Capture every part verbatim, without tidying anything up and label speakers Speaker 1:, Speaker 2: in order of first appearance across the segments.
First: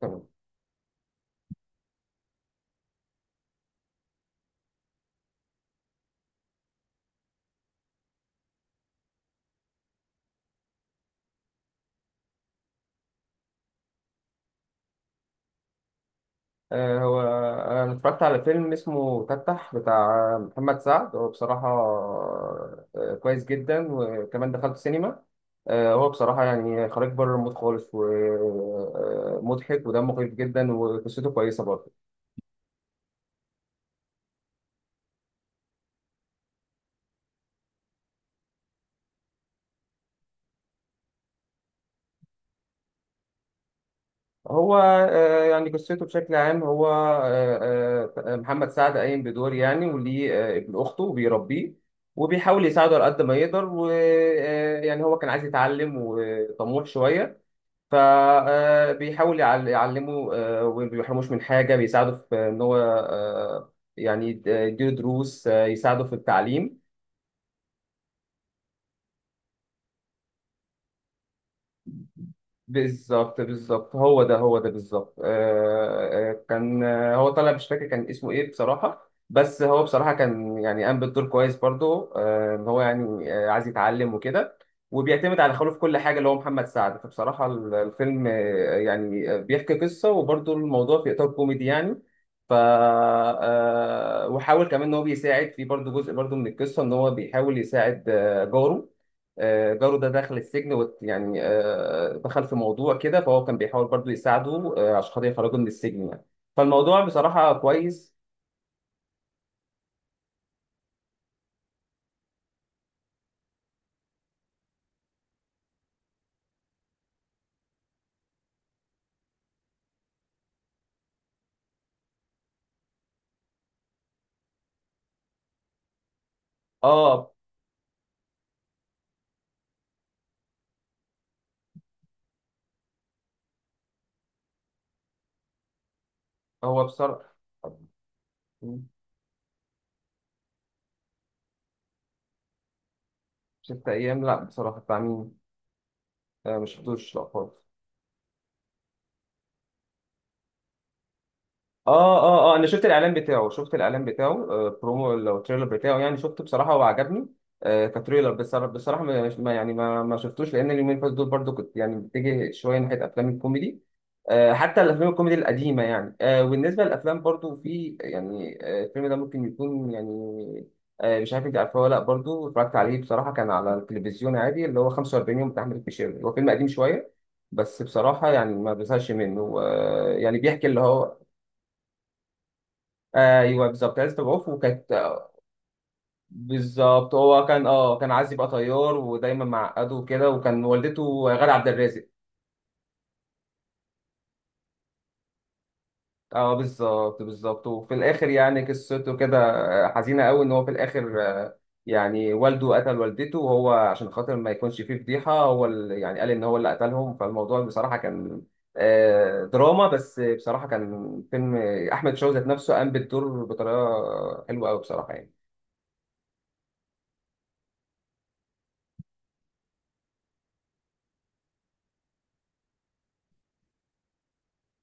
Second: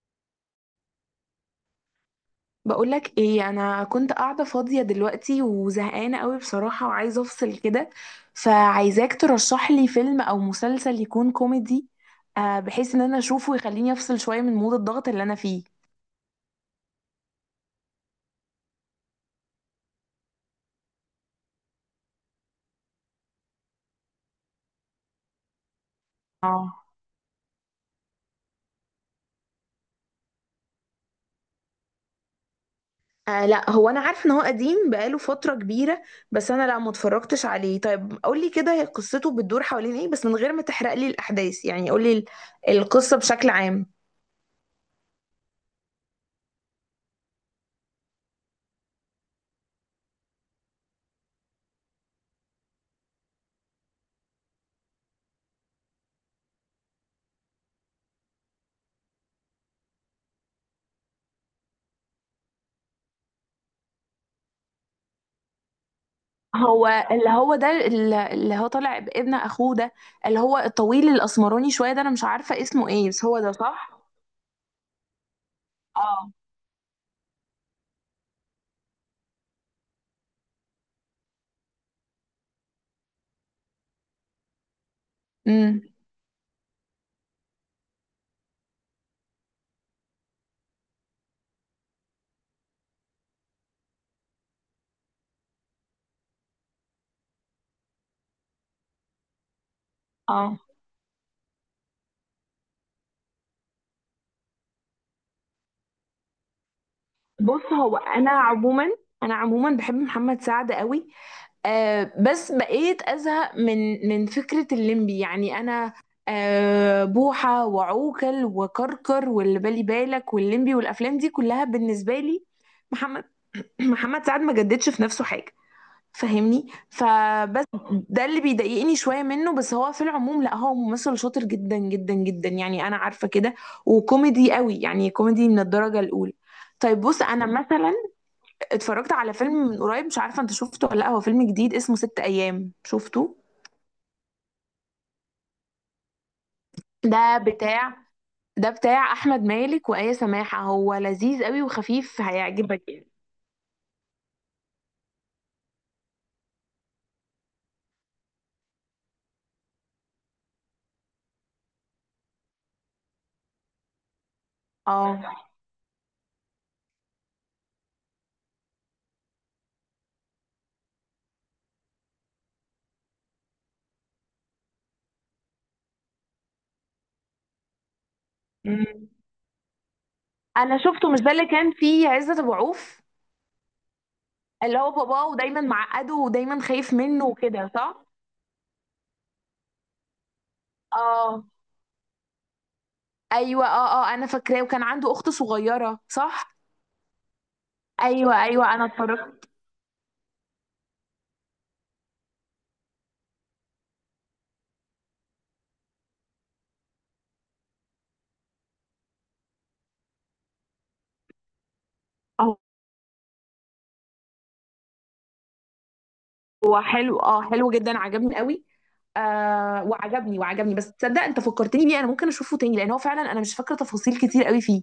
Speaker 1: تمام.
Speaker 2: بقولك ايه، انا كنت قاعده فاضيه دلوقتي وزهقانه قوي بصراحه وعايزه افصل كده. فعايزاك ترشح لي فيلم او مسلسل يكون كوميدي، آه، بحيث ان انا اشوفه ويخليني افصل شويه من مود الضغط اللي انا فيه.
Speaker 1: آه، هو انا اتفرجت على فيلم اسمه تتح بتاع محمد سعد. هو بصراحه آه، كويس جدا وكمان دخلت سينما. آه، هو بصراحه يعني
Speaker 2: اه.
Speaker 1: خارج بره المود خالص ومضحك ودمه خفيف جدا وقصته كويسه برضه.
Speaker 2: آه لا، هو انا عارف ان هو قديم بقاله فترة كبيرة، بس انا لا ما اتفرجتش عليه. طيب قولي كده، هي قصته بتدور حوالين ايه بس من غير ما تحرق لي الاحداث؟ يعني قولي ال- القصة بشكل عام.
Speaker 1: هو آه، يعني قصته بشكل عام هو آه، آه، محمد سعد قايم بدور يعني وليه آه، ابن اخته وبيربيه وبيحاول يساعده على قد ما يقدر ويعني هو كان عايز يتعلم وطموح شويه فبيحاول يعلمه آه، وما بيحرموش من حاجة بيساعده في إن هو آه، يعني يد- يديله دروس آه، يساعده في التعليم.
Speaker 2: هو اللي هو ده، اللي هو طالع بابن اخوه ده، اللي هو الطويل الاسمراني شويه ده، انا مش عارفه اسمه ايه بس هو
Speaker 1: بالظبط
Speaker 2: ده
Speaker 1: بالظبط
Speaker 2: صح؟
Speaker 1: هو ده هو ده بالظبط آه،
Speaker 2: اه.
Speaker 1: آه، كان آه، هو طالع مش فاكر كان اسمه ايه بصراحة. بس هو بصراحة كان يعني قام بالدور كويس برضه آه، ان هو يعني آه، عايز يتعلم وكده وبيعتمد على خاله في
Speaker 2: امم.
Speaker 1: كل حاجة اللي هو محمد سعد. فبصراحة ال- الفيلم آه، يعني آه، بيحكي قصة وبرضه الموضوع في إطار كوميدي يعني. ف آه، وحاول كمان ان هو بيساعد في برضه جزء برضه من القصة ان هو بيحاول يساعد آه، جاره. آه، جاره ده دخل
Speaker 2: اه.
Speaker 1: السجن وت- يعني آه، دخل في موضوع كده فهو كان بيحاول برضو يساعده آه، عشان خاطر يخرجه من السجن يعني. فالموضوع بصراحة
Speaker 2: بص، هو
Speaker 1: كويس.
Speaker 2: انا عموما، انا عموما بحب محمد سعد قوي. آه بس بقيت ازهق من من فكره الليمبي، يعني انا آه بوحه وعوكل وكركر واللي بالي بالك والليمبي والافلام دي كلها. بالنسبه لي محمد محمد سعد ما جددش في نفسه حاجه، فاهمني؟
Speaker 1: اه
Speaker 2: فبس ده اللي بيضايقني شويه منه، بس هو في العموم لا، هو ممثل شاطر جدا جدا جدا يعني، انا عارفه كده، وكوميدي قوي، يعني كوميدي من الدرجه الاولى.
Speaker 1: هو
Speaker 2: طيب بص،
Speaker 1: بصراحة
Speaker 2: انا مثلا اتفرجت على فيلم من قريب، مش عارفه انت شفته ولا لا، هو فيلم جديد اسمه ست ايام، شفته؟
Speaker 1: ست أيام، لا بصراحة بتاع مين؟ آه، مش شفتوش لا
Speaker 2: ده
Speaker 1: خالص.
Speaker 2: بتاع، ده بتاع احمد مالك وآية سماحه، هو لذيذ قوي
Speaker 1: اه
Speaker 2: وخفيف،
Speaker 1: اه اه انا شفت
Speaker 2: هيعجبك يعني.
Speaker 1: الاعلان بتاعه شفت الاعلان بتاعه آه برومو لو تريلر بتاعه يعني شفته بصراحه وعجبني. آه كتريلر بصراحه بصراحه ما ما- يعني ما ما شفتوش لان اليومين اللي فاتوا دول برضو كنت يعني بتجي شويه ناحيه افلام الكوميدي. آه حتى الافلام
Speaker 2: اه.
Speaker 1: الكوميدي القديمه يعني آه وبالنسبه للافلام برضو في يعني آه الفيلم ده ممكن يكون يعني. آه مش عارف انت عارفه ولا لا، برضو اتفرجت عليه بصراحه كان على التلفزيون عادي اللي هو خمسة وأربعين يوم بتاع احمد الفيشاوي. هو فيلم قديم شويه بس بصراحة يعني ما
Speaker 2: أمم.
Speaker 1: بزهقش منه آه، يعني بيحكي
Speaker 2: انا
Speaker 1: اللي
Speaker 2: شفته،
Speaker 1: هو.
Speaker 2: مش ده اللي كان فيه عزت ابو عوف،
Speaker 1: ايوه بالظبط عايز تبعوف
Speaker 2: اللي هو
Speaker 1: وكانت.
Speaker 2: باباه ودايما معقده ودايما خايف
Speaker 1: بالظبط
Speaker 2: منه
Speaker 1: هو كان
Speaker 2: وكده
Speaker 1: اه
Speaker 2: صح؟
Speaker 1: كان عايز يبقى طيار ودايما معقده وكده وكان والدته
Speaker 2: اه.
Speaker 1: غادة عبد الرازق.
Speaker 2: ايوه اه اه، انا فاكراه، وكان عنده اخت صغيره
Speaker 1: اه
Speaker 2: صح؟
Speaker 1: بالظبط بالظبط وفي الاخر
Speaker 2: ايوه
Speaker 1: يعني
Speaker 2: ايوه، انا
Speaker 1: قصته كده
Speaker 2: اتفرجت.
Speaker 1: آه، حزينه قوي ان هو في الاخر آه، يعني والده قتل والدته وهو عشان خاطر ما يكونش فيه فضيحه هو اللي يعني قال ان هو اللي قتلهم. فالموضوع بصراحه كان آه، دراما. بس بصراحه كان فيلم احمد شوقي ذات
Speaker 2: آه،
Speaker 1: نفسه قام بالدور بطريقه حلوه قوي بصراحه يعني.
Speaker 2: هو حلو، اه حلو جدا، عجبني قوي. آه وعجبني وعجبني بس تصدق انت فكرتني بيه، انا ممكن اشوفه تاني لان هو فعلا انا مش فاكره تفاصيل كتير قوي فيه،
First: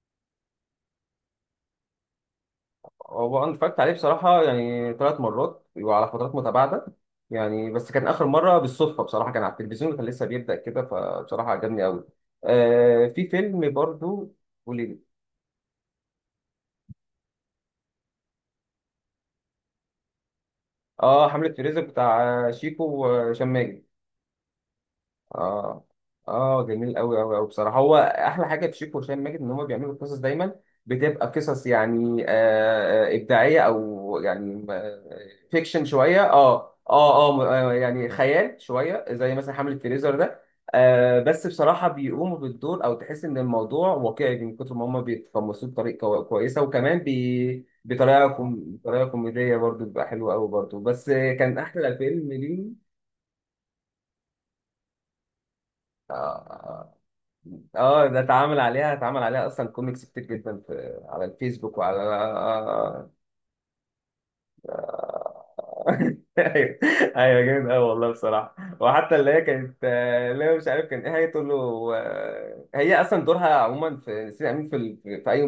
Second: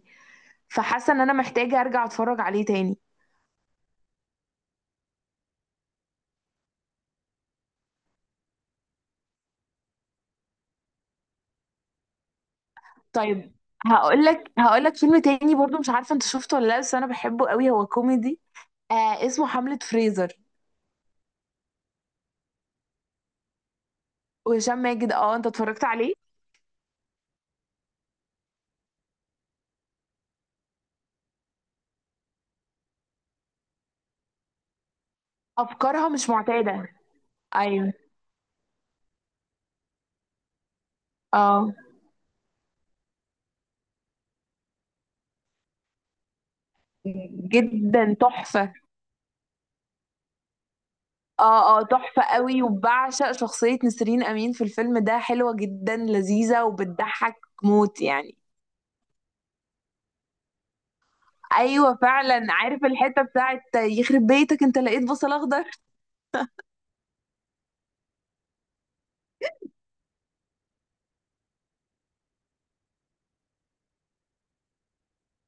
Speaker 2: فحاسه ان انا محتاجه ارجع اتفرج عليه تاني.
Speaker 1: هو انا اتفرجت عليه بصراحه يعني ثلاث مرات وعلى فترات متباعده يعني. بس كان اخر مره بالصدفه بصراحه كان على التلفزيون وكان لسه بيبدا كده فبصراحه عجبني قوي. آه في
Speaker 2: طيب
Speaker 1: فيلم
Speaker 2: هقول
Speaker 1: برضو.
Speaker 2: لك هقول
Speaker 1: قولي
Speaker 2: لك
Speaker 1: لي.
Speaker 2: فيلم تاني برضو، مش عارفه انت شفته ولا لا، بس انا بحبه قوي، هو كوميدي، آه اسمه حملة فريزر.
Speaker 1: اه حمله فريزر بتاع شيكو وهشام ماجد.
Speaker 2: وهشام ماجد، اه انت اتفرجت
Speaker 1: اه
Speaker 2: عليه؟
Speaker 1: اه جميل قوي قوي قوي بصراحه. هو احلى حاجه في شيكو وهشام ماجد ان هم بيعملوا قصص دايما بتبقى قصص يعني آه آه، ابداعيه او يعني آه، فيكشن
Speaker 2: افكارها
Speaker 1: شويه
Speaker 2: مش
Speaker 1: اه
Speaker 2: معتاده،
Speaker 1: اه اه م- آه،
Speaker 2: ايوه.
Speaker 1: يعني خيال شويه زي مثلا حمله فريزر ده. آه بس
Speaker 2: اه
Speaker 1: بصراحه بيقوموا بالدور او تحس ان الموضوع واقعي من كتر ما هم بيتقمصوه بطريقه كو- كويسه وكمان بي
Speaker 2: جدا،
Speaker 1: بطريقه كوم...
Speaker 2: تحفه.
Speaker 1: بطريقه كوميديه برضو بتبقى حلوه قوي برضو بس آه، كان
Speaker 2: اه اه
Speaker 1: احلى
Speaker 2: تحفه
Speaker 1: فيلم
Speaker 2: قوي،
Speaker 1: ليه.
Speaker 2: وبعشق شخصيه نسرين امين في الفيلم ده، حلوه جدا لذيذه
Speaker 1: آه،
Speaker 2: وبتضحك موت
Speaker 1: اه ده
Speaker 2: يعني.
Speaker 1: اتعمل عليها اتعمل عليها اصلا كوميكس كتير جدا في على الفيسبوك
Speaker 2: ايوه
Speaker 1: وعلى.
Speaker 2: فعلا، عارف الحته بتاعت يخرب بيتك انت لقيت بصل اخضر؟
Speaker 1: ايوه. ايوه جامد قوي والله بصراحه. وحتى اللي هي كانت آه، اللي هي مش عارف كان ايه هي تقول له. آه، هي اصلا دورها عموما في سيدي امين في ال- في اي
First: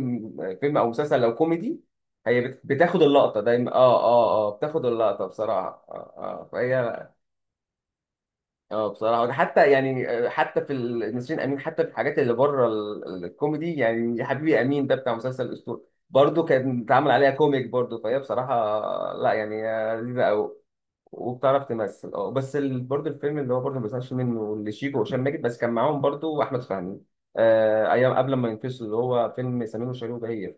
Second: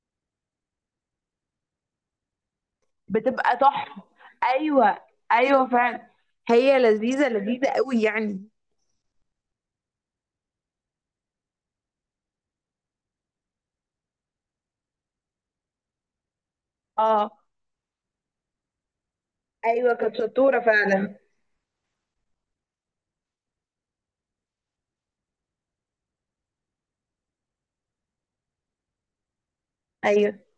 Speaker 1: فيلم او مسلسل لو كوميدي هي بت- بتاخد اللقطه
Speaker 2: بتبقى
Speaker 1: دايما اه
Speaker 2: تحفه.
Speaker 1: اه اه بتاخد
Speaker 2: ايوه
Speaker 1: اللقطه
Speaker 2: ايوه
Speaker 1: بصراحه
Speaker 2: فعلا،
Speaker 1: اه اه
Speaker 2: هي
Speaker 1: فهي.
Speaker 2: لذيذه لذيذه قوي يعني.
Speaker 1: اه بصراحة حتى يعني آه، حتى في ال- نسرين أمين حتى في الحاجات اللي بره ال- ال- الكوميدي يعني يا حبيبي أمين ده بتاع مسلسل الأسطورة برضه كان اتعمل عليها
Speaker 2: اه
Speaker 1: كوميك برضه. فهي بصراحة آه، لا يعني
Speaker 2: ايوه،
Speaker 1: آه،
Speaker 2: كانت
Speaker 1: لذيذة أوي
Speaker 2: شطوره فعلا.
Speaker 1: وبتعرف تمثل. اه بس ال- برضه الفيلم اللي هو برضه ما بيزهقش منه اللي شيكو وهشام ماجد بس كان معاهم برضه أحمد فهمي آه أيام قبل ما ينفصل اللي هو فيلم سمير وشهير
Speaker 2: ايوه
Speaker 1: وبهير.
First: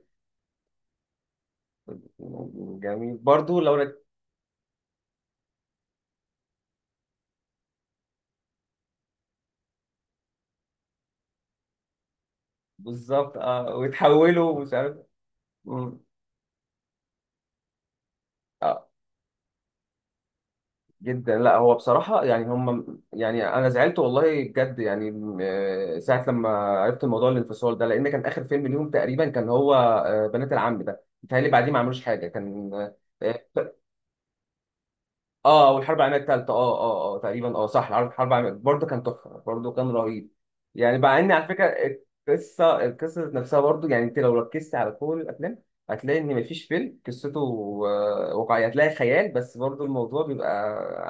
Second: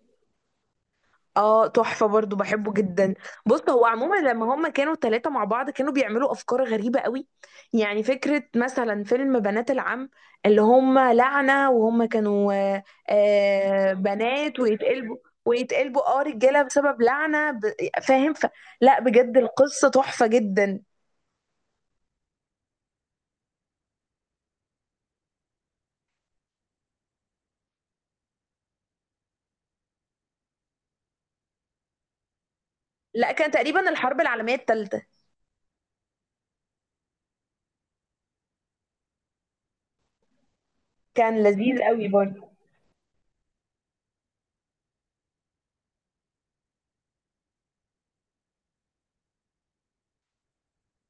Speaker 2: اه، تحفة برضو، بحبه جدا.
Speaker 1: جميل برضه
Speaker 2: بص
Speaker 1: لو
Speaker 2: هو
Speaker 1: رك-
Speaker 2: عموما لما هما كانوا ثلاثة مع بعض كانوا بيعملوا أفكار غريبة قوي، يعني فكرة مثلا فيلم بنات العم، اللي هما لعنة وهما كانوا آه
Speaker 1: بالظبط اه
Speaker 2: آه، بنات
Speaker 1: ويتحولوا مش عارف.
Speaker 2: ويتقلبوا،
Speaker 1: مم.
Speaker 2: ويتقلبوا اه رجالة بسبب لعنة ب... فاهم ف...
Speaker 1: آه.
Speaker 2: لا بجد القصة تحفة جدا.
Speaker 1: جدا، لا هو بصراحة يعني هم يعني أنا زعلت والله بجد يعني م- آه، ساعة لما عرفت الموضوع الانفصال ده لأن كان آخر فيلم ليهم تقريبا كان هو آه، بنات العم ده متهيألي بعديه ما عملوش حاجة كان
Speaker 2: لا، كان
Speaker 1: آه،
Speaker 2: تقريبا الحرب العالمية الثالثة.
Speaker 1: اه والحرب العالميه الثالثه اه اه اه تقريبا اه صح. الحرب الحرب العالميه برضه كان تحفه برضه كان رهيب يعني مع ان
Speaker 2: كان
Speaker 1: على فكره
Speaker 2: لذيذ قوي برضو.
Speaker 1: القصه القصه ذات نفسها برضه. يعني انت لو ركزت على كل الافلام هتلاقي ان مفيش فيلم قصته آه، واقعيه هتلاقي خيال بس برضه الموضوع بيبقى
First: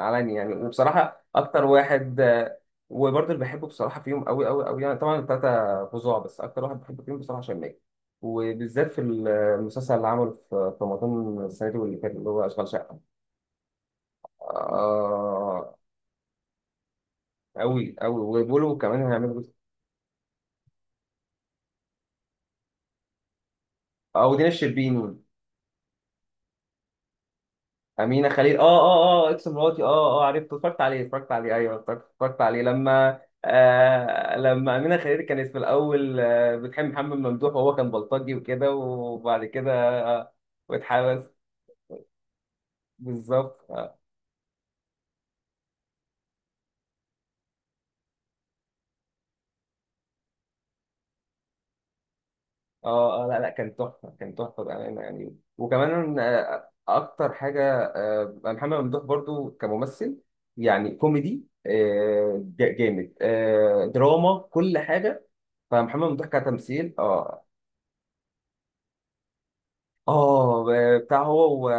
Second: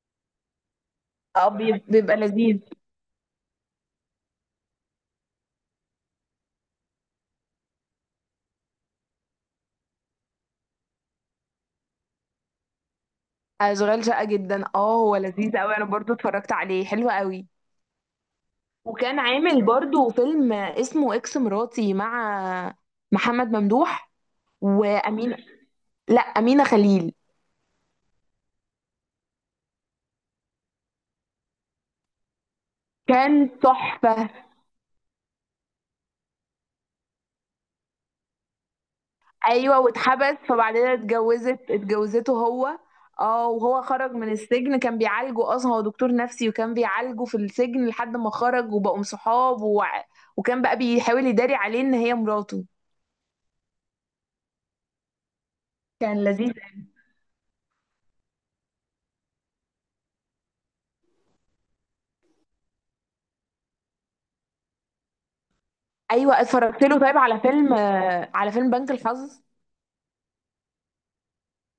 Speaker 1: علني يعني. وبصراحه
Speaker 2: اه
Speaker 1: اكتر
Speaker 2: بي- بيبقى
Speaker 1: واحد آه،
Speaker 2: لذيذ.
Speaker 1: وبرضه اللي بحبه بصراحه فيهم قوي قوي قوي يعني طبعا الثلاثه فظاع. بس اكتر واحد بحبه فيهم بصراحه هشام ماجد وبالذات في المسلسل اللي عمله في في رمضان السنه دي واللي فات اللي هو اشغال شقه.
Speaker 2: اشغال شقة جدا اه، هو لذيذ
Speaker 1: آه
Speaker 2: قوي، انا برضو اتفرجت عليه حلو قوي.
Speaker 1: أوي أوي وبيقولوا كمان
Speaker 2: وكان
Speaker 1: هيعملوا جزء.
Speaker 2: عامل برضو فيلم اسمه اكس مراتي مع محمد ممدوح.
Speaker 1: آه ودينا الشربيني.
Speaker 2: وأمينة، لا أمينة خليل،
Speaker 1: أمينة خليل آه آه آه إكس مراتي آه آه عرفت اتفرجت عليه اتفرجت عليه أيوه اتفرجت اتفرجت عليه لما
Speaker 2: كان تحفة.
Speaker 1: آه لما أمينة خليل كانت في الأول آه بتحب محمد ممدوح وهو كان بلطجي وكده وبعد كده
Speaker 2: أيوة،
Speaker 1: آه
Speaker 2: واتحبس، فبعد كده
Speaker 1: واتحبس.
Speaker 2: اتجوزت، اتجوزته هو. اه،
Speaker 1: بالظبط.
Speaker 2: وهو خرج من السجن، كان بيعالجه أصلا، هو دكتور نفسي وكان بيعالجه في السجن لحد ما خرج وبقوا صحاب و... وكان بقى بيحاول يداري عليه إن هي مراته.
Speaker 1: اه آه، لا لا كان تحفه كان تحفه بامانه يعني. وكمان
Speaker 2: كان لذيذ.
Speaker 1: آه، اكتر حاجه آه، محمد ممدوح برضو كممثل يعني كوميدي آه، جا- جامد آه، دراما كل حاجه. فمحمد ممدوح
Speaker 2: أيوة اتفرجت
Speaker 1: كتمثيل
Speaker 2: له. طيب على
Speaker 1: اه.
Speaker 2: فيلم آه، على فيلم بنك الحظ؟
Speaker 1: اه بتاع هو و...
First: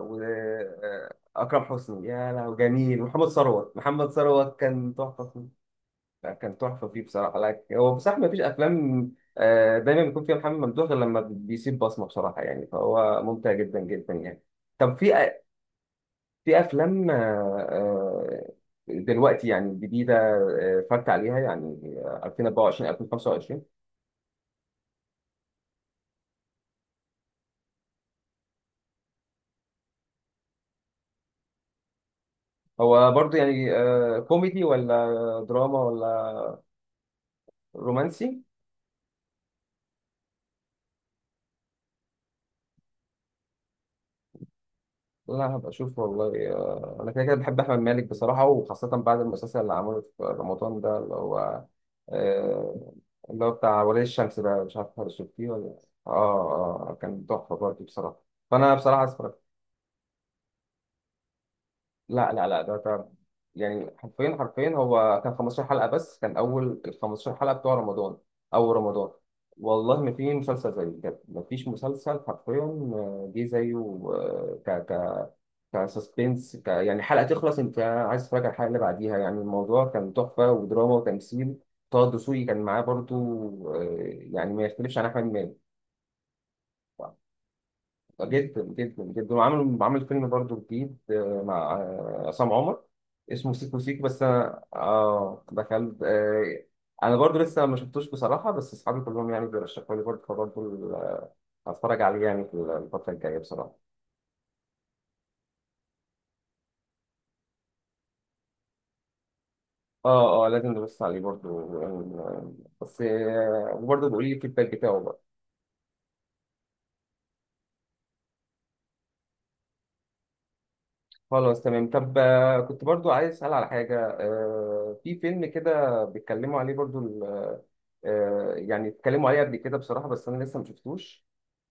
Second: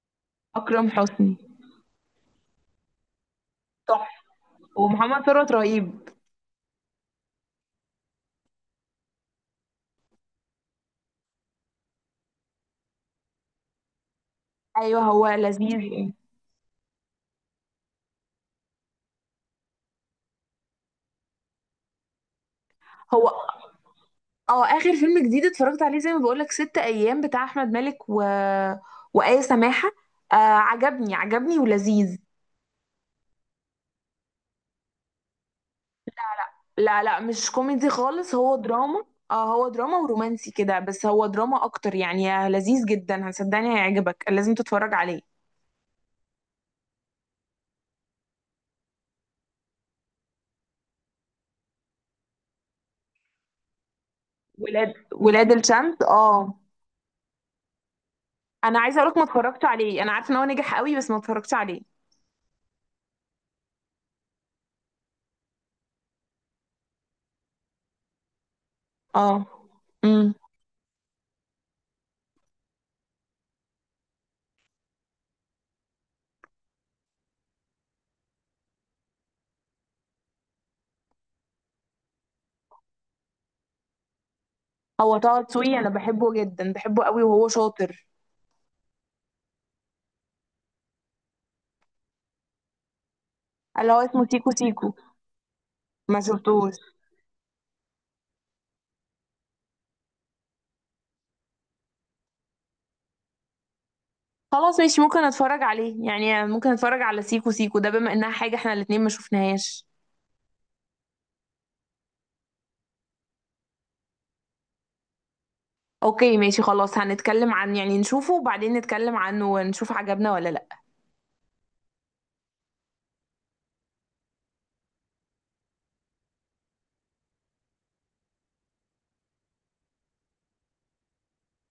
Speaker 1: و...
Speaker 2: أكرم
Speaker 1: آه،
Speaker 2: حسني
Speaker 1: اكرم حسني. يا لهوي جميل محمد ثروت محمد
Speaker 2: تحفة،
Speaker 1: ثروت كان
Speaker 2: ومحمد
Speaker 1: تحفه.
Speaker 2: ثروت رهيب.
Speaker 1: لا، كان تحفه فيه بصراحه. لا هو بصراحه ما فيش افلام آه، دايما بيكون فيها محمد ممدوح غير لما بيسيب بصمه بصراحه يعني. فهو ممتع جدا جدا يعني. طب
Speaker 2: ايوه
Speaker 1: في
Speaker 2: هو
Speaker 1: أ-
Speaker 2: لذيذ إيه.
Speaker 1: في افلام آه، آه، دلوقتي يعني جديده آه، اتفرجت عليها يعني آه، ألفين وأربعة وعشرين
Speaker 2: هو
Speaker 1: ألفين وخمسة وعشرين.
Speaker 2: اه، اخر فيلم جديد اتفرجت عليه زي ما بقولك ست ايام بتاع احمد مالك و... وآية سماحة. آه، عجبني، عجبني ولذيذ.
Speaker 1: هو برضو يعني آه، كوميدي ولا دراما ولا
Speaker 2: لا لا، مش كوميدي خالص،
Speaker 1: رومانسي؟
Speaker 2: هو دراما. اه، هو دراما ورومانسي كده، بس هو دراما اكتر يعني. آه، لذيذ جدا، هصدقني هيعجبك، لازم تتفرج عليه.
Speaker 1: لا هبقى اشوف والله آه، انا كده كده بحب احمد مالك بصراحه وخاصه بعد المسلسل اللي عمله في رمضان ده اللي هو آه، اللي هو بتاع ولي الشمس ده مش
Speaker 2: ولاد
Speaker 1: عارف هل شفتيه
Speaker 2: ولاد
Speaker 1: ولا لأ.
Speaker 2: الشمس اه.
Speaker 1: اه اه كان تحفه برضه بصراحه. فانا
Speaker 2: انا عايزه
Speaker 1: بصراحه
Speaker 2: اقولك ما
Speaker 1: اتفرجت.
Speaker 2: اتفرجتش عليه، انا عارفه ان هو نجح قوي بس ما اتفرجتش عليه.
Speaker 1: لا لا لا ده ده يعني حرفيا حرفيا هو كان خمستاشر حلقه بس كان اول ال خمستاشر حلقه بتوع رمضان اول رمضان.
Speaker 2: اه.
Speaker 1: والله ما في
Speaker 2: امم.
Speaker 1: مسلسل زيه بجد ما فيش مسلسل حرفيا آه، جه زيه. كسسبنس ك... يعني حلقة تخلص انت عايز تتفرج على الحلقة اللي بعديها يعني. الموضوع كان تحفة ودراما وتمثيل. طه دسوقي كان معاه برضو آه، يعني ما يختلفش عن
Speaker 2: هو
Speaker 1: أحمد
Speaker 2: طه
Speaker 1: مالك.
Speaker 2: دسوقي انا بحبه جدا، بحبه قوي، وهو شاطر.
Speaker 1: جدا جدا جدا. وعمل عمل فيلم برضو جديد آه، مع آه، عصام عمر اسمه سيكو
Speaker 2: اللي هو
Speaker 1: سيكو. بس
Speaker 2: اسمه سيكو
Speaker 1: أنا
Speaker 2: سيكو،
Speaker 1: آه دخلت
Speaker 2: ما
Speaker 1: آه،
Speaker 2: شفتوش.
Speaker 1: أنا برضو لسه ما شفتوش بصراحة. بس أصحابي كلهم يعني بيرشحوا لي برضو فبرضو ال- هتفرج عليه يعني في الفترة الجاية بصراحة.
Speaker 2: خلاص ماشي، ممكن اتفرج عليه يعني، ممكن اتفرج على سيكو سيكو ده، بما انها حاجة احنا الاتنين ما شفناهاش.
Speaker 1: اه اه لازم نبص عليه برضو آه، بس آه، وبرضو بيقول لي الفيدباك بتاعه بقى.
Speaker 2: اوكي ماشي خلاص، هنتكلم عن، يعني نشوفه وبعدين نتكلم عنه ونشوف عجبنا ولا لا.
Speaker 1: خلاص تمام. طب آه، كنت برضو عايز اسال على حاجه آه، في فيلم كده بيتكلموا عليه برضو ال- آه، يعني اتكلموا عليه قبل كده بصراحه بس انا لسه ما شفتوش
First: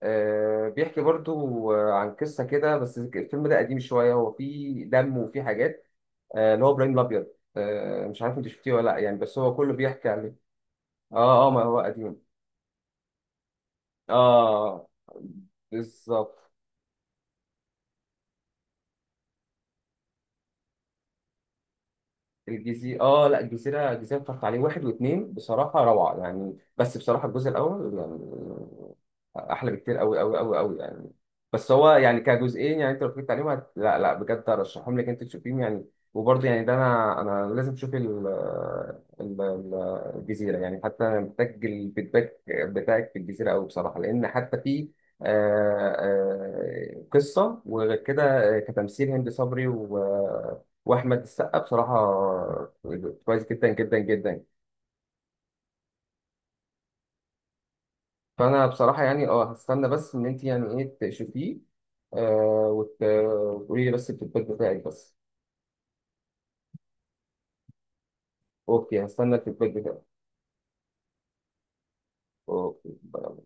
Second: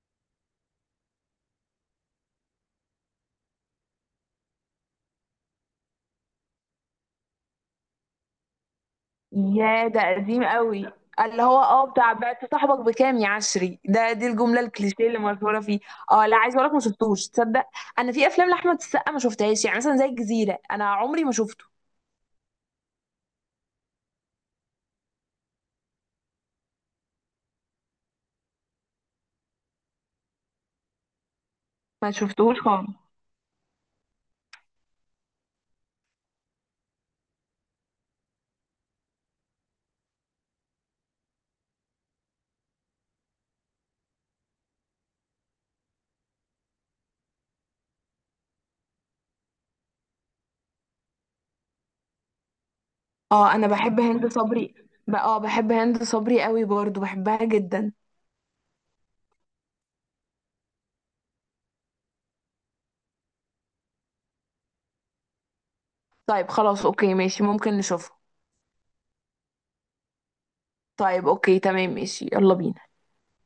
Speaker 1: آه، بيحكي برضو آه، عن قصه كده. بس الفيلم ده قديم شويه هو فيه دم وفيه حاجات آه، اللي هو ابراهيم الابيض آه، مش عارف انت شفتيه ولا لا يعني. بس هو كله
Speaker 2: يا ده
Speaker 1: بيحكي عليه.
Speaker 2: قديم قوي. اللي
Speaker 1: اه اه
Speaker 2: هو
Speaker 1: ما هو
Speaker 2: اه بتاع
Speaker 1: قديم.
Speaker 2: بعت صاحبك بكام يا عشري ده، دي الجملة
Speaker 1: اه
Speaker 2: الكليشيه اللي مشهورة فيه. اه لا،
Speaker 1: بالظبط.
Speaker 2: عايز اقولك ما شفتوش تصدق، انا في افلام لاحمد السقا ما شفتهاش، يعني مثلا زي الجزيرة انا عمري ما شفته.
Speaker 1: الجزيرة اه لا الجزيرة الجزيرة اتفرجت عليه واحد واثنين بصراحة روعة يعني. بس بصراحة الجزء الأول يعني أحلى بكتير أوي أوي أوي أوي يعني. بس هو
Speaker 2: ما
Speaker 1: يعني
Speaker 2: شفتهوش
Speaker 1: كجزئين
Speaker 2: خالص.
Speaker 1: يعني أنت لو اتفرجت عليهم هت... لا لا بجد أرشحهم لك أنت تشوفيهم يعني. وبرضه يعني ده أنا أنا لازم أشوف ال... ال... ال- الجزيرة يعني. حتى أنا محتاج الفيدباك بتاعك في الجزيرة أوي بصراحة لأن حتى في آه، آه، قصة وغير كده آه، كتمثيل هند صبري و واحمد السقا بصراحه كويس
Speaker 2: اه
Speaker 1: جدا
Speaker 2: انا
Speaker 1: جدا
Speaker 2: بحب هند
Speaker 1: جدا.
Speaker 2: صبري، ب- اه بحب هند صبري قوي برضو، بحبها جدا.
Speaker 1: فانا بصراحه يعني اه هستنى بس ان انت يعني ايه تشوفيه آه وت- وتقولي لي بس الفيدباك بتاعك بس.
Speaker 2: طيب خلاص اوكي ماشي، ممكن نشوفها.
Speaker 1: اوكي هستنى الفيدباك بتاعك.
Speaker 2: طيب اوكي تمام ماشي، يلا بينا.
Speaker 1: اوكي.